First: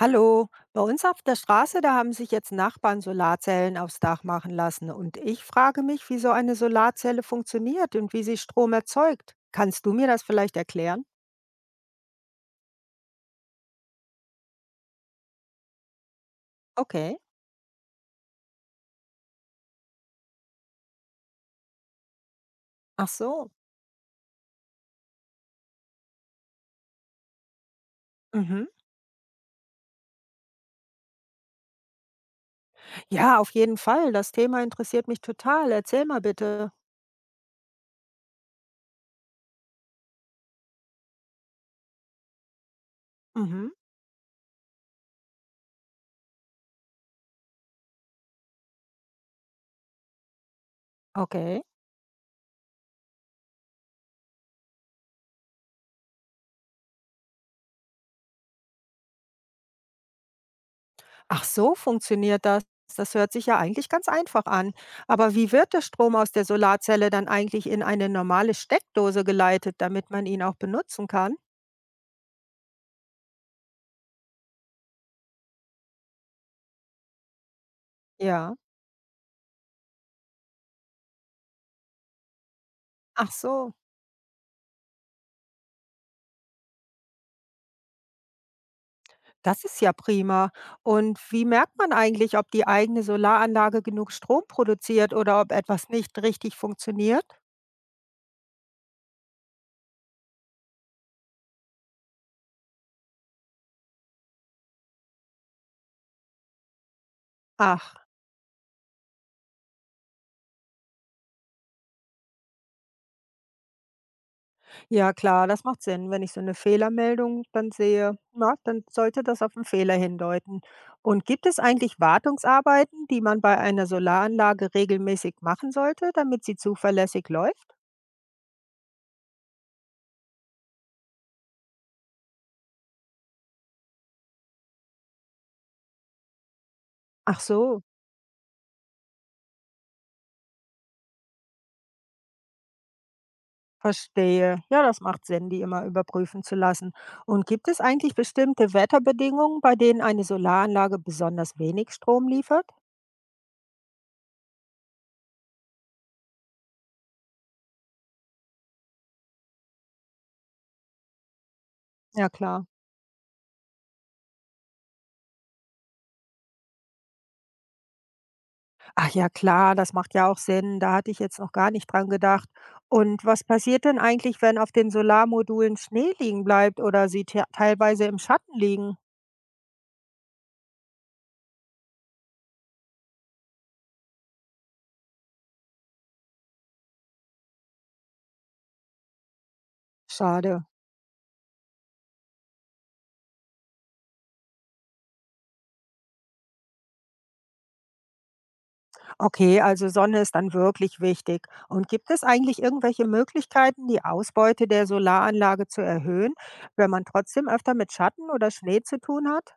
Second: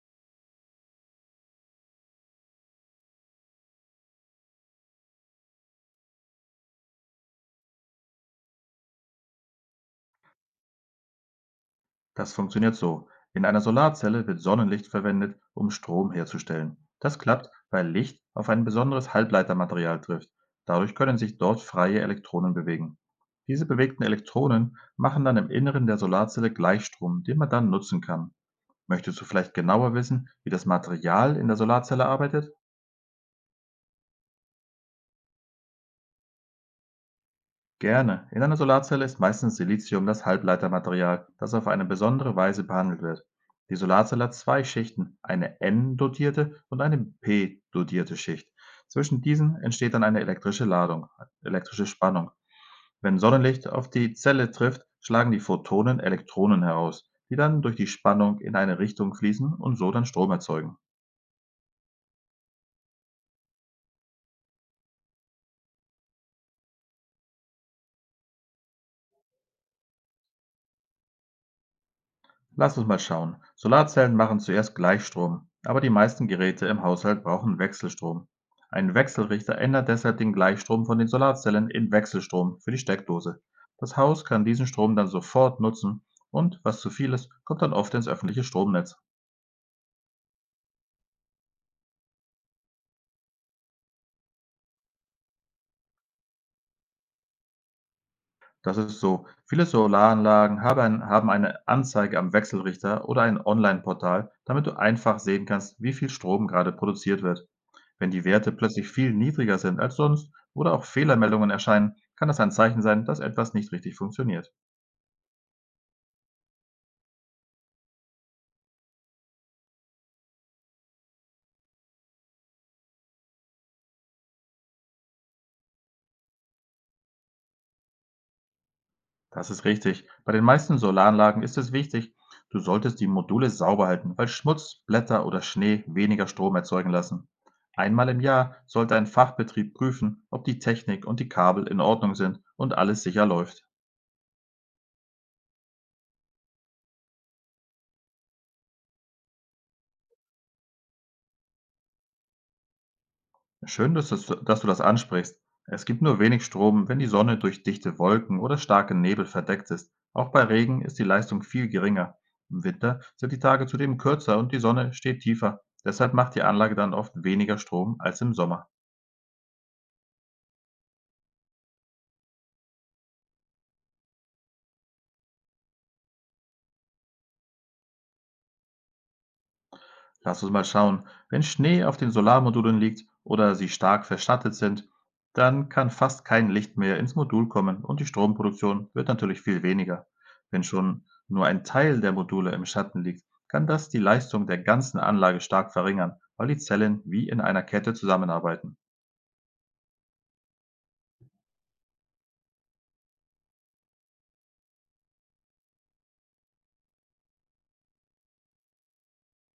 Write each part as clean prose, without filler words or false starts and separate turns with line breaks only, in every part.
Hallo, bei uns auf der Straße, da haben sich jetzt Nachbarn Solarzellen aufs Dach machen lassen. Und ich frage mich, wie so eine Solarzelle funktioniert und wie sie Strom erzeugt. Kannst du mir das vielleicht erklären?
Das funktioniert so. In einer Solarzelle wird Sonnenlicht verwendet, um Strom herzustellen.
Okay,
Das klappt, weil Licht auf ein besonderes Halbleitermaterial trifft. Dadurch können sich dort freie Elektronen bewegen.
ach so.
Diese bewegten Elektronen machen dann im Inneren der Solarzelle Gleichstrom, den man dann nutzen kann.
Mhm.
Möchtest du vielleicht genauer wissen, wie das Material in der Solarzelle arbeitet?
Ja, auf jeden Fall. Das Thema interessiert mich total. Erzähl mal bitte.
Gerne. In einer Solarzelle ist meistens Silizium das Halbleitermaterial, das auf eine besondere Weise behandelt wird.
Mhm.
Die Solarzelle hat zwei Schichten, eine N-dotierte und eine P-dotierte Schicht. Zwischen diesen entsteht dann eine elektrische Ladung,
Okay.
elektrische Spannung. Wenn Sonnenlicht auf die Zelle trifft, schlagen die Photonen Elektronen heraus, die dann durch die Spannung in eine Richtung fließen und so dann Strom erzeugen.
Ach so, funktioniert das. Das hört sich ja eigentlich ganz einfach an. Aber wie wird der Strom aus der Solarzelle dann eigentlich in eine normale Steckdose geleitet, damit man ihn auch benutzen kann?
Lass uns mal schauen. Solarzellen machen zuerst Gleichstrom, aber die meisten Geräte im Haushalt brauchen Wechselstrom.
Ja.
Ein Wechselrichter ändert deshalb den Gleichstrom von den Solarzellen in Wechselstrom für die
Ach
Steckdose.
so,
Das Haus kann diesen Strom dann sofort nutzen und, was zu viel ist, kommt dann oft ins öffentliche Stromnetz.
das ist ja prima. Und wie merkt man eigentlich, ob die eigene Solaranlage genug Strom produziert oder ob etwas nicht richtig funktioniert?
Das ist so. Viele Solaranlagen haben haben eine Anzeige am Wechselrichter oder ein Online-Portal, damit du einfach sehen kannst, wie viel Strom gerade produziert wird.
Ach,
Wenn die Werte plötzlich viel niedriger sind als sonst oder auch Fehlermeldungen erscheinen, kann das ein Zeichen sein, dass etwas nicht richtig funktioniert.
ja klar, das macht Sinn. Wenn ich so eine Fehlermeldung dann sehe, na, dann sollte das auf einen Fehler hindeuten. Und gibt es eigentlich Wartungsarbeiten, die man bei einer Solaranlage regelmäßig machen sollte, damit sie zuverlässig läuft?
Das ist richtig. Bei den meisten Solaranlagen ist es wichtig, du solltest die Module sauber halten, weil Schmutz, Blätter oder Schnee weniger Strom erzeugen lassen.
Ach so,
Einmal im Jahr sollte ein Fachbetrieb prüfen, ob die Technik und die Kabel in Ordnung sind und alles sicher läuft.
verstehe. Ja, das macht Sinn, die immer überprüfen zu lassen. Und gibt es eigentlich bestimmte Wetterbedingungen, bei denen eine Solaranlage besonders wenig Strom liefert?
Schön, dass du das ansprichst. Es gibt nur wenig Strom, wenn die Sonne durch dichte Wolken oder starken Nebel verdeckt ist. Auch bei Regen ist die Leistung viel geringer.
Ja, klar.
Im Winter sind die Tage zudem kürzer und die Sonne steht tiefer. Deshalb macht die Anlage dann oft weniger Strom als im Sommer.
Ach ja, klar, das macht ja auch Sinn. Da hatte ich jetzt noch gar nicht dran gedacht. Und was passiert denn eigentlich, wenn auf den Solarmodulen Schnee liegen bleibt oder sie te teilweise im Schatten liegen?
Lass uns mal schauen. Wenn Schnee auf den Solarmodulen liegt oder sie stark verschattet sind, dann kann fast kein Licht mehr ins Modul kommen und die Stromproduktion wird natürlich viel weniger.
Schade.
Wenn schon nur ein Teil der Module im Schatten liegt, kann das die Leistung der ganzen Anlage stark verringern, weil die Zellen wie in einer Kette zusammenarbeiten.
Okay, also Sonne ist dann wirklich wichtig. Und gibt es eigentlich irgendwelche Möglichkeiten, die Ausbeute der Solaranlage zu erhöhen, wenn man trotzdem öfter mit Schatten oder Schnee zu tun hat?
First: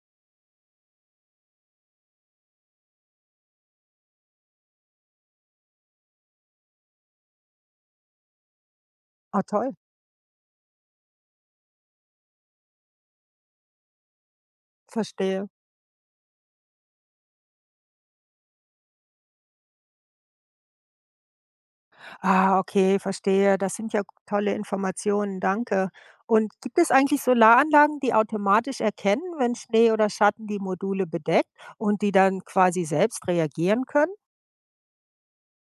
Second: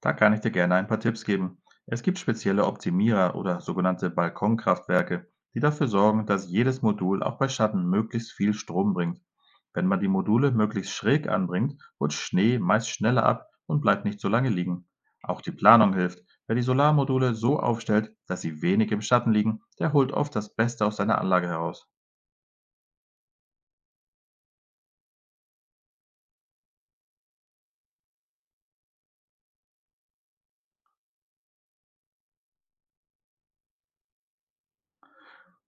Da kann ich dir gerne ein paar Tipps geben. Es gibt spezielle Optimierer oder sogenannte Balkonkraftwerke, die dafür sorgen, dass jedes Modul auch bei Schatten möglichst viel Strom bringt.
Oh, toll.
Wenn man die Module möglichst schräg anbringt, rutscht Schnee meist schneller ab und bleibt nicht so lange liegen. Auch
Verstehe.
die Planung hilft. Wer die Solarmodule so aufstellt, dass sie wenig im Schatten liegen, der holt oft das Beste aus seiner Anlage heraus.
Ah, okay, verstehe. Das sind ja tolle Informationen. Danke. Und gibt es eigentlich Solaranlagen, die automatisch erkennen, wenn Schnee oder Schatten die Module bedeckt und die dann quasi selbst reagieren können?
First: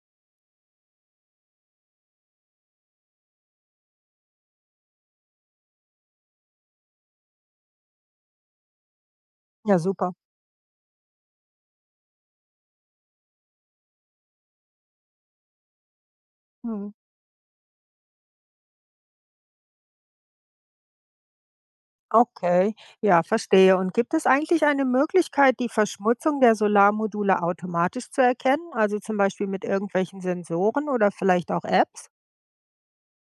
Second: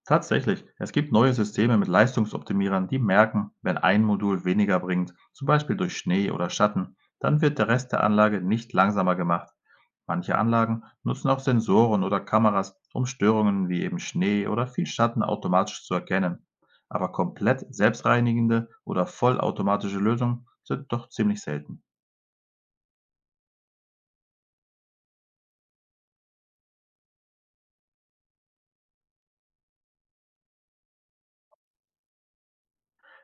Tatsächlich, es gibt neue Systeme mit Leistungsoptimierern, die merken, wenn ein Modul weniger bringt, zum Beispiel durch Schnee oder Schatten, dann wird der Rest der Anlage nicht langsamer gemacht.
Ja, super.
Manche Anlagen nutzen auch Sensoren oder Kameras, um Störungen wie eben Schnee oder viel Schatten automatisch zu erkennen.
Mhm.
Aber komplett selbstreinigende oder vollautomatische Lösungen sind doch ziemlich selten.
Okay, ja, verstehe. Und gibt es eigentlich eine Möglichkeit, die Verschmutzung der Solarmodule automatisch zu erkennen? Also zum Beispiel mit irgendwelchen Sensoren oder vielleicht auch Apps?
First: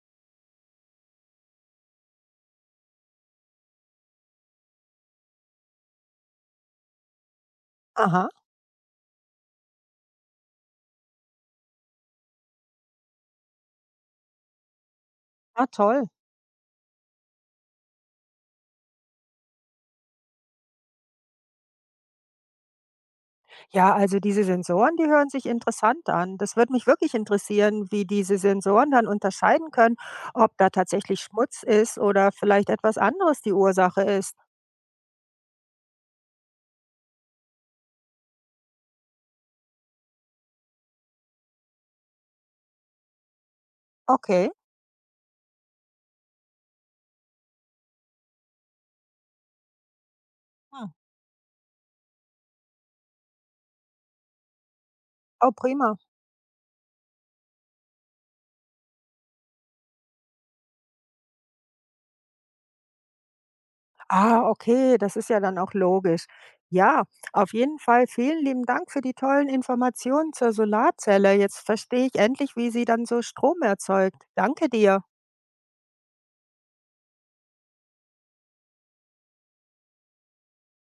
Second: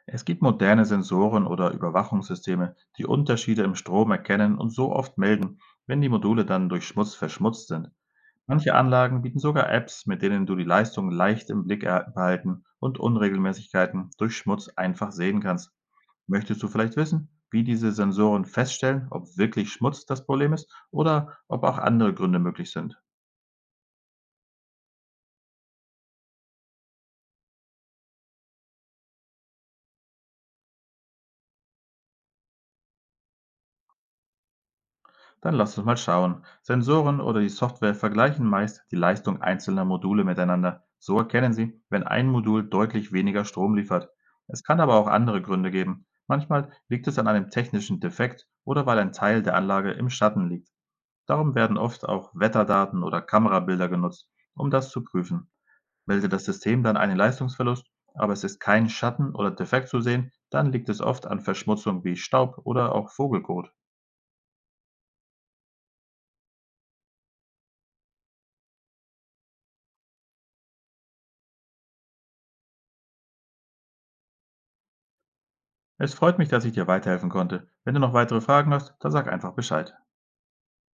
Es gibt moderne Sensoren oder Überwachungssysteme, die Unterschiede im Strom erkennen und so oft melden, wenn die Module dann durch Schmutz verschmutzt sind.
Aha,
Manche Anlagen bieten sogar Apps, mit denen du die Leistung leicht im Blick behalten und Unregelmäßigkeiten durch Schmutz einfach sehen
ah,
kannst.
toll.
Möchtest du vielleicht wissen, wie diese Sensoren feststellen, ob wirklich Schmutz das Problem ist oder ob auch andere Gründe möglich sind?
Ja, also diese Sensoren, die hören sich interessant an. Das würde mich wirklich interessieren, wie diese Sensoren dann unterscheiden können, ob da tatsächlich Schmutz ist oder vielleicht etwas anderes die Ursache ist.
Dann lass uns mal schauen. Sensoren oder die Software vergleichen meist die Leistung einzelner Module miteinander. So erkennen sie, wenn ein Modul deutlich weniger Strom liefert.
Okay,
Es kann aber auch andere Gründe geben. Manchmal liegt es an einem technischen Defekt oder weil ein Teil der Anlage im Schatten liegt.
hm.
Darum werden oft auch Wetterdaten oder Kamerabilder genutzt, um das zu prüfen.
Oh, prima.
Meldet das System dann einen Leistungsverlust, aber es ist kein Schatten oder Defekt zu sehen, dann liegt es oft an Verschmutzung wie Staub oder auch Vogelkot.
Ah, okay, das ist ja dann auch logisch. Ja, auf jeden Fall vielen lieben Dank für die tollen Informationen zur Solarzelle. Jetzt verstehe ich endlich, wie sie dann so Strom erzeugt. Danke dir.
Es freut mich, dass ich dir weiterhelfen konnte. Wenn du noch weitere Fragen hast, dann sag einfach Bescheid.